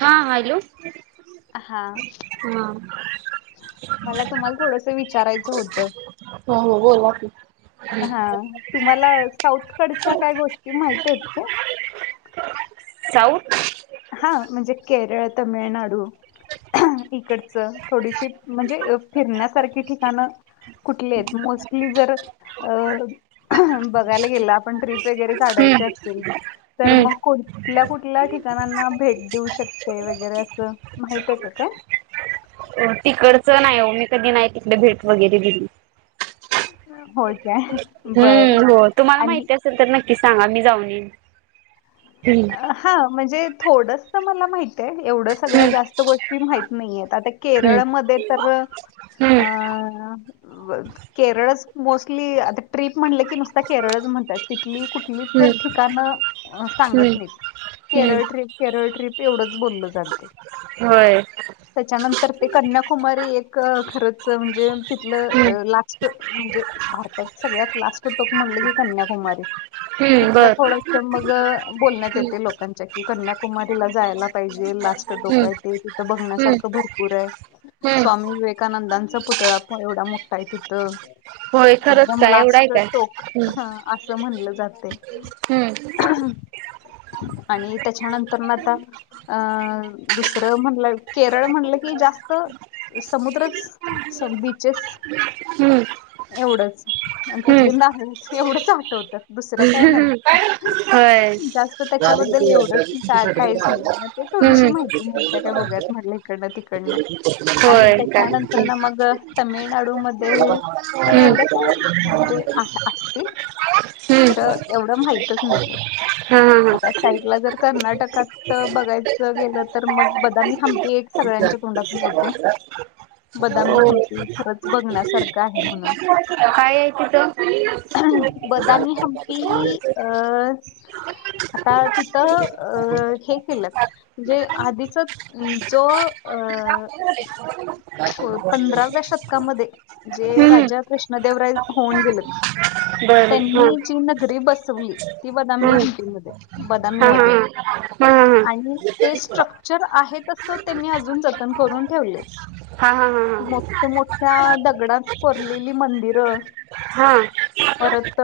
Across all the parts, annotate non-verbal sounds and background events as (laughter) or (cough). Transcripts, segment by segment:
हा हॅलो हां, हा. मला तुम्हाला थोडस विचारायचं होत? हो हो बोला की. हा तुम्हाला साऊथ कडच्या काही गोष्टी माहित आहेत का? चाऊ? हा म्हणजे केरळ, तमिळनाडू इकडचं थोडीशी म्हणजे फिरण्यासारखी ठिकाणं कुठले आयत? मोस्टली जर अ बघायला गेले आपण ट्रिप वगैर काढायची हम्म असतील तर मग कुठल्या कुठल्या ठिकाणांना भेट देऊ शकते वगैरे असं माहित आय का काय? तिकडचं नाय ओ मी कधी नाय तिकडे भेट वगैरे दिली. हो काय? बरं हम्म हो तुम्हाला आणि माहिती असेल तर नक्की सांगा मी जाऊन येईन. हा म्हणजे थोडस मला माहित ताय एवढं सगळ्या जास्त गोष्टी माहित नाहीये. आता हम्म केरळमध्ये तर आ केरळच मोस्टली आता ट्रीप म्हणलं की नुसता केरळच म्हणतायत. तितली कुठली तर हम्म ठिकाण हम्म सांगत हम्म नायत. हम्म हम्म केरळ ट केरळ ट्रिप एवढंच बोलल चालतय. होय. त्याच्यानंतर ते कन्याकुमारी एक खरच म्हणजे हम्म तिथलं लास्ट म्हणजे भारतात सगळ्यात लास्ट टोक म्हणलं की कन्याकुमारी. हम्म तिथलं बर थोडस मग बोलण्यात हम्म येत लो कानच्या की कन्याकुमारीला जायला पाहिजे. ला स्ट टोक हम्म आय तिथ हम्म बघण्यासारख भरपूर हाय. हम्म स्वामी विवेक कानंदांचा पुतळा पण एवढा मोठा हाय तिथं. होय खरंच एकदम काय एवढा आहे लास्ट काय टोक असं म्हणलं जातय. हम्. आणि त्याच्यानंतर न आता अ दुसरं म्हणलं केरळ म्हणलं की जा समुद्रच बिचेस हम्. एवढंच आणि तिथले नारळच एवढंच आटवतं. (unintelligible) होय. जास्त झालं त्याच्याबद्दल की ते एवढंच ग्रॅज्युएशनचं का सर्टिफिकेट काहीच नाय मिळालं. मग ते हम्म थोडीशी हम्म. माहिती मिळत्या काय बघुयात म्हटलं. इकडनं तिकडनं आणि होय काय त्याच्यानंतरन मग तमिळनाडू मध्ये पण हम्म. एवढं काय म्हणजे आ - असतील खर एवढं माहितच नाहीये. हम्. आता साईडला जर कर्नाटकात बघायचं गेलं तर मग बदामी हम्पी एक सगळ्यांच्या तोंडातून येतय. हो खरंच बघण्यासारखं आहे म्हणून. काय कुट? बदामी हम्पी अ आता तिथं अ हे केल्यात. म्हणजे आधीच जो अ को पंधराव्या शतकामध्ये जे हम्म राजा कृ ष्णा देवराय होऊन गेलं बर त्यांनी जी नगरी बसवली ती बदामी हम्म हम्पी मध्ये. हा, हा, हा, हा, हा, हा. आणि ते स्ट्रक्चर आहे तस त्येनी अजून जतन करून ठेवलय. हा हा हा हा हा हा. मोठ -मोठ्या दगडात कोरलेली मंदिरं. हा. परत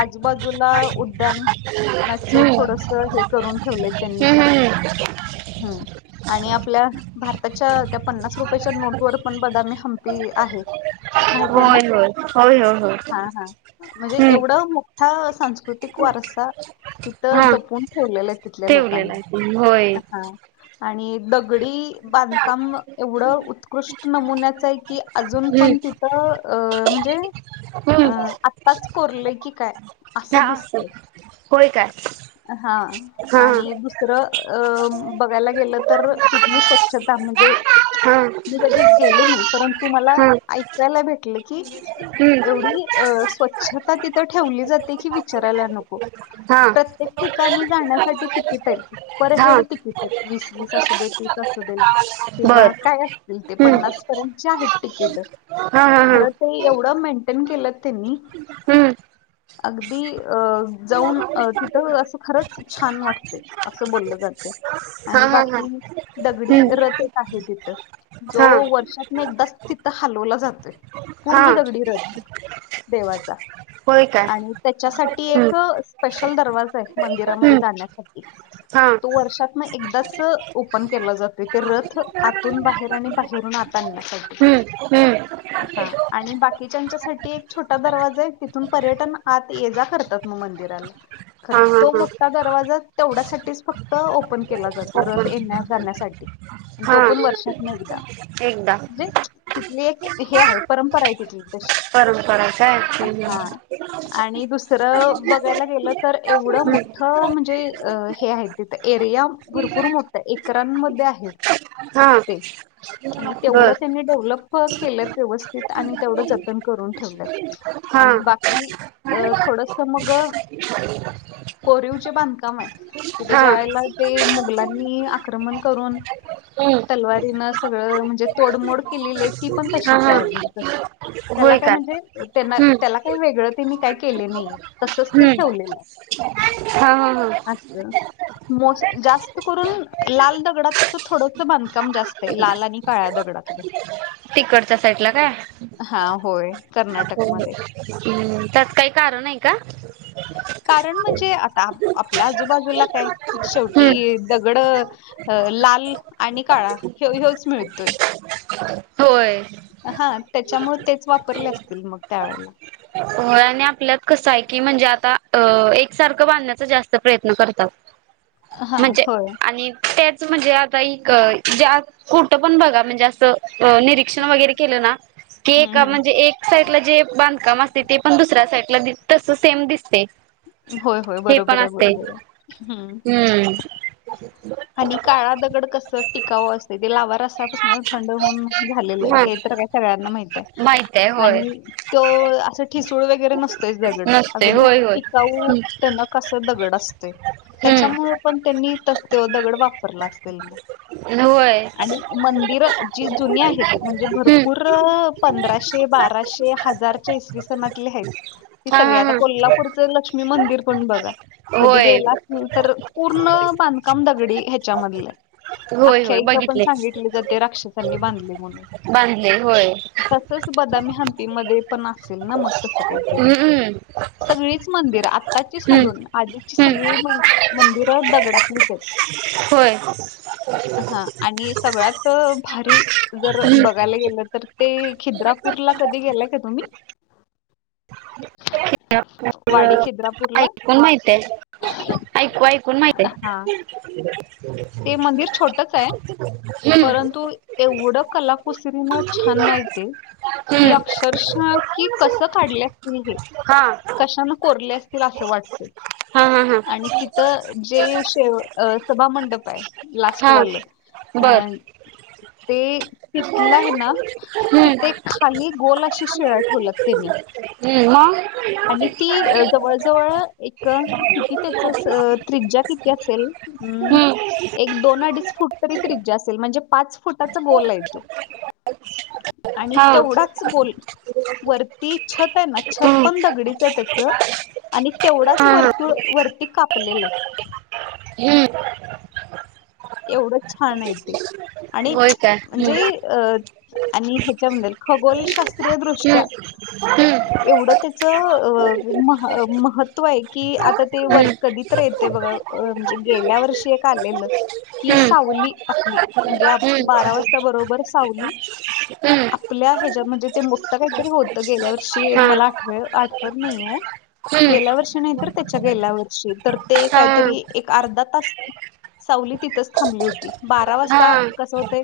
आजू-बाजूला उड्डाणं, नाही तर हम्म थोडस त हे करून ठेवलंय त्यांनी. हम्म हम्म हम्म ह आणि आपल्या, भारताच्या त्या पन्नास रुपयाच्या नोट वर पण बदामी, हंपी आहे. माहितीय ना. होय होय होय हो, हो. हा हा म्हणजे एवढं मोठा सांस्कृतिक वारसा, तिथं हा जपून ठेवलेल्या तिथल्या ठेवलेला लोकांनी. आहे होय हा आणि दगडी बांधकाम, एवढं उत्कृष्ट नमुन्याचं आहे की अजून पण हम्म तिथं अ म्हणजे, अ हम्म आत्ताच कोरलंय की काय असं दिसतय. होय काय हा हा आणि तिथं बघायला गेलं तर, तिथली स्वच्छता. म्हणजे हा मी कधी गेले नाही, परंतु मला हा ऐक ऐकायला भेट की, हम्म एवढी स्वच्छता तिथ ठेली जाते की विचा रायला, नको. हा. प्रत्येक ठिकाणी जाण्यासाठी तिकीट आहेत, पर हा हेड तिकीट आहेत. वीस वीस असू दे तीस असू दे, किंवा बर काय असतील ते, हम्म पन्नास पर्यंतचे आहेत तिकीट. हा, हा, हा. खरं ते एवढं मेंटेन केलं त्यांनी. हम्म अगदी अ, जाऊन अ तिथं असं खरंच छान वाटतय, असं बोललं जातयं. हा आणि हा हा बाकी, दगडी हम्म रथ एक आहे तिथ. जो हा वर्षात एकदाच तिथं हलवला जातोय, हा पूर्ण दगडी रथ देवाचा. होय काय आणि त्याच्यासाठी एक, हम्म स्पेशल दरवाजा हाय मंदिरामध्ये हम्म जाण्यासाठी. हा तो वर्षात मग एकदाच ओपन केला जातोय, ते रथ आतून बाहेर आणि बाहेरून आत आणण्यासाठी. हम्म (unintelligible) हम्म. हा, आणि बाकीच्यासाठी एक छोटा दरवाजा हाय, तिथून पर्यटन आत ये -जा करत्यात. -तात मग मंदिराला. हा खरं हा तो, हा मोठा दरवाजा तेवढ्यासाठीच फक्त ओपन केला जातोय रथ ओपन येण्या- जाण्यासाठी. हा तो पण वर्षातन एकदा. एकदा. म्हणजे तिथली एक हे हाय, परंपरा आहे तिथली तशी. परंपरा काय. हम्म, हा म्म. आणि दुस खर बघायला गेलं तर, एवढं हम्म मोठं म्हणजे हे आहे तिथं एरिया भरपूर मोठ एकरान मध्ये आहेत हा ते, आणि बर तेवढं त्यांनी डेव्हलप केलं व्यवस्थित, आणि तेवढं जतन करून ठेवल्यात हा आणि बाकी अ थोडस मग कोरीवचे बांधकाम हाय. तिथे हा ज्यायला ते मुघलांनी आक्रमण करून. हम्म तलवारीन सगळं म्हणजे तोडमोड केलेली हाईत. ती पण हा तशीच हा आहे अजून तसंच त्याला काय म्हणजे हम्म त्या वेगळं ते मी काय केले नाहीयेत. हम्म हा हा हा. तर (inaudible) मोस जास्त करून लाल दगडात तर थोडस बांधकाम जास्त आहे लाल आणि काळ्या दगडात. (unintelligible) तिकडच्या साईडला काय? हा होय. कर्नाटकमध्ये. हम्म, त्यात काही कारण आहे का? कारण म्हणजे आता आपल्या आजूबाजूला काय हम्म शेवटी दगड अ लाल आणि काळा हयोच मिळतोय. होय. हा त्याच्यामुळे तेच वापरले असतील मग त्यावेेळेला. हो आणि आपल्यात कसं आहे की म्हणजे आता एकसारखं बांधण्याचा जास्त प्रयत्न करतात. हा म्हणजे होय. आणि तेच म्हणजे आता एक ज्यात कुठं पण बघा म्हणजे असं निरीक्षण वगैरे केलं ना की एक हं, हं. म्हणजे एक साईड ला जे बांधकाम असते ते पण दुसऱ्या साईडला तस सेम दिसते. होय, होय. हे पण बरोबर आहे, असते, बरोबर आहे. हं. हम्म. आणि काळा दगड कस टिकावं असे ते लावार असत थंड होऊन झालेलं आहे हा हे तर का सगळ्यांना माहीत आहे माहित आहे होय आणि तो ठिसूळ वगैरे नसतोयच दगड नसते अगदी होय होय टिकाऊ टनक असं दगड असतयं. हम्म त्याच्यामुळे पण त्यांनी त्यो दगड वापरला असेल मग. होय आणि मंदिर जी जुनी आहेत म्हणजे हम्म भरपूर पंधराशे, बाराशे हजार इसवी सणातले आहेत हा सगळे हा आता हा कोल्हापूरच लक्ष्मी मंदिर पण बघा कधी होय गेला असेल तर पूर्ण बांध काम दगडी ह्याच्या मधलं आहे होय होय आख्यायिका पण बघितले सांगितली जाते राक्षसांनी बांधले म्हणून बांधलेय होय. तसच बदामी हंपीमध्ये पण असेल ना मग तसं काही तरी हम्म. सगळीच मंदिर आत्ताची हम्म सोडून आधीची हम्म सगळी मंदिरं दगडातली होय. हा आणि सगळ्यात भारी जर हम्म बघायला गेलं तर ते खिद्रापूर ला कधी गेलाय का तुम्ही? खिद्रापूर वाडी खिद्रापूरला? ऐकून आहे ते. ऐकू, ऐकून माहित आहे. हां. ते मंदिर छोटच आहे. ह (inaudible) परंतु एवढं कलाकुसरीनं छान माहित आहे. कि हम्म अक्षरशा की कस काढले असतील हे. हा. कशान कोरले असतील असं वाटते. हा हा हा आणि तिथं जे शे सभामंडप आहे हा लास्टवालं बर अं ते तिथलं आहे ना हम्म तिथे खाली गोल अशी शिळा ठेवल्यात त्यांनी. हम् मग आणि ती जवळ च जवळ एक किती त्याच त्रिज्या किती असेल अम. हम्म एक दोन अडीच फुट तरी त्रिज्या असेल म्हणजे पाच फुटाचा गोल आहे तो. आणि हा तेवढाच गोल वरती छत आहे ना छत हम्म पण दगडीच आहे त्याच आणि तेवढाच हा हा वर्तुळ वरती कापलेल आहे. हम् एवढच छान आहे ते आणि होय काय म्हणजे हम्म अ आणि त्याच्याबद्दल खगोलशास्त्रीय हम्म दृष्ट्या हम्म एवढ त्या च महत्व आहे की, आता ते वर हम्म कधीत येते बघा. अ म्हणजे गेल्या वर्षी एक आलेल. कि हम्म सावली आपली म्हणजे हम्म बारा वाजता बरोबर सावली. हम्म आपल्या ह्याच्या म्हणजे ते मोठ काहीतरी होत गेल्या वर्षी हा मला आठव आठवत नाहीये. हम्म गेल्या वर्षी नाहीतर त्याच्या गेल्या वर्षी तर ते हा काहीतरी एक अर्धा तास. सावली तिथच थांबली होती. बारा हा वाजता कस होते.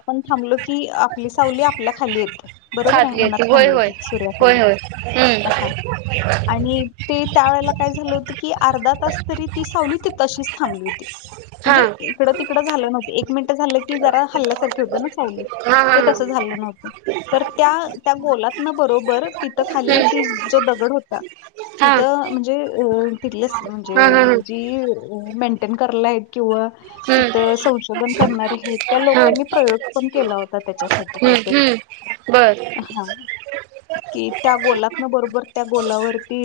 आपण थांबलो की आपली सावली आपल्या खाली येते बरोबर खाली आहे उन्हात येते. होय थांबले -होय की होय सूर्याखाली होय हा हम्म. आणि ते त्या वेळेला काय झाल होत की अर्धा तास तरी ती सावली ती अशीच थांबली होती. हा म्हणजे इकड तिकड झाल नव्हत. एक मिनिट झाल की जरा हल्ल्यासारखे होते ना सावली हा हा हा ते तस हम्म झाल नव्हत. तर त्या त्या गोलातन बरोबर तिथ खाली ती जो दगड होता. हा हा तिथ म्हणजे अ तिथ म्हणजे हा हा जी मेंटेन करायला आहेत. किंवा हम्म तिथ संशोधन करणारे हे त्या हा लोकांनी प्रयोग पण केला होता. त्याच्यासाठी हम्म काहीतरी. हम्म बर हा. कि त्या गोलातन बरोबर त्या गोलावरती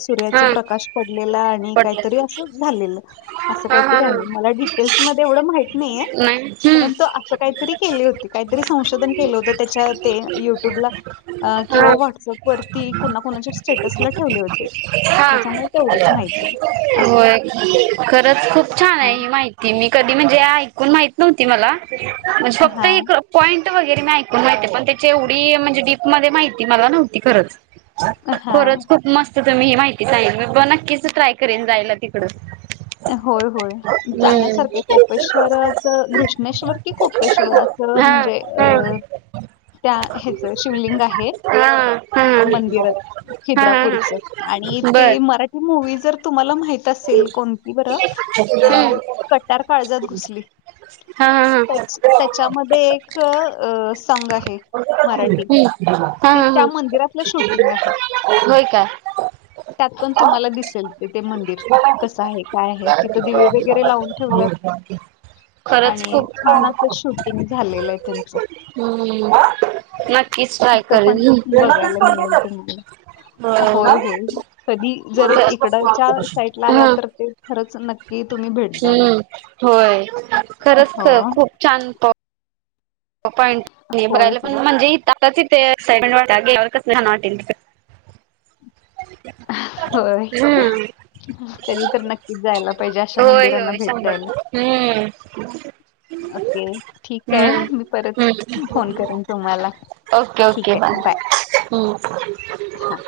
सूर्याच हा प्रकाश पडलेला आणि काहीतरी पटलं अस झालेल अस हा हा काहीतरी हा आहे. म डिटेल मध्ये एवढ माहित नाही नाही परंतु अस काहीतरी केली होती. काहीतरी संशोधन केल होत त्याच्या ते युट्यूबला किंवा हम्म व्हट्सअप वरती कुणाकुणाच्या स्टेटसला ठेवले होते हा. त्याच्यामुळे तेवढंच माहिती आहे असं होय खरच खूप छान आहे हा माहिती मी कधी म्हणजे ऐकून माहीत नव्हती मला म्हणजे फक्त हा एक पॉईंट वगैरे मी ऐकून माहितीये पण त्याची एवढी म्हणजे डीप मध्ये माहिती मला नव्हती खरच. हा खरच खूप मस्त तुम्ही ही माहिती सांगीतलीत. मी नक्कीच ट्राय करेन जायला तिकड. होय होय जाण्यासारखे कोपेश्वरच घृष्णेश्वर कि कोपेश्वराच हा म्हणजे हा अ त्या ह्याचं शिवलिंग आहे. हा हा मंदिरात हा हा खिद्रापूरच आणि ते बर मराठी मूवी जर तुम्हाला माहिती असेल कोणती बर हम्म कटार काळजात घुसली. हा- हा -हा त्या त्याच्यामध्ये एक अ सॉंग आहे. मराठी ह् हा ते ह त्या ह, मंदिरातलं शूटिंग आहे होय का? त्यात पण तुम्हाला दिसेल ते ते मंदिर. काय कस आहे? काय आहे. तिथे दिवे वगैरे लावून ठेवल्यात. खरंच आणि छान अस खूप शूटिंग झालेलं आहे त्यांच. हम्म नक्कीच ट्राय इथ करेन पण बघायला मिळेल तुम्हाला. हा होय होय. कधी जर इकडच्या साईड ला आला तर ते खरंच नक्की तुम्ही भेट द्या मग. हम्म होय खरंच हो. खूप छान तो पॉईंट होय बघायला पण होय म्हणजे इ (unintelligible) आताच किती एक्सायटेड वाटालाय गेल्यावर किती छान वाटेल तिथे होय (unintelligible) हम्म. कधी तर नक्कीच जायला पाहिजे. अशा होय मंदिरांना होय भेट शंभर द्यायला. हम्म ओके. ठीके. हम्म मी परत फोन करेन तुम्हाला ओके ठीक ओके. आहे बाय. हम्म. हा.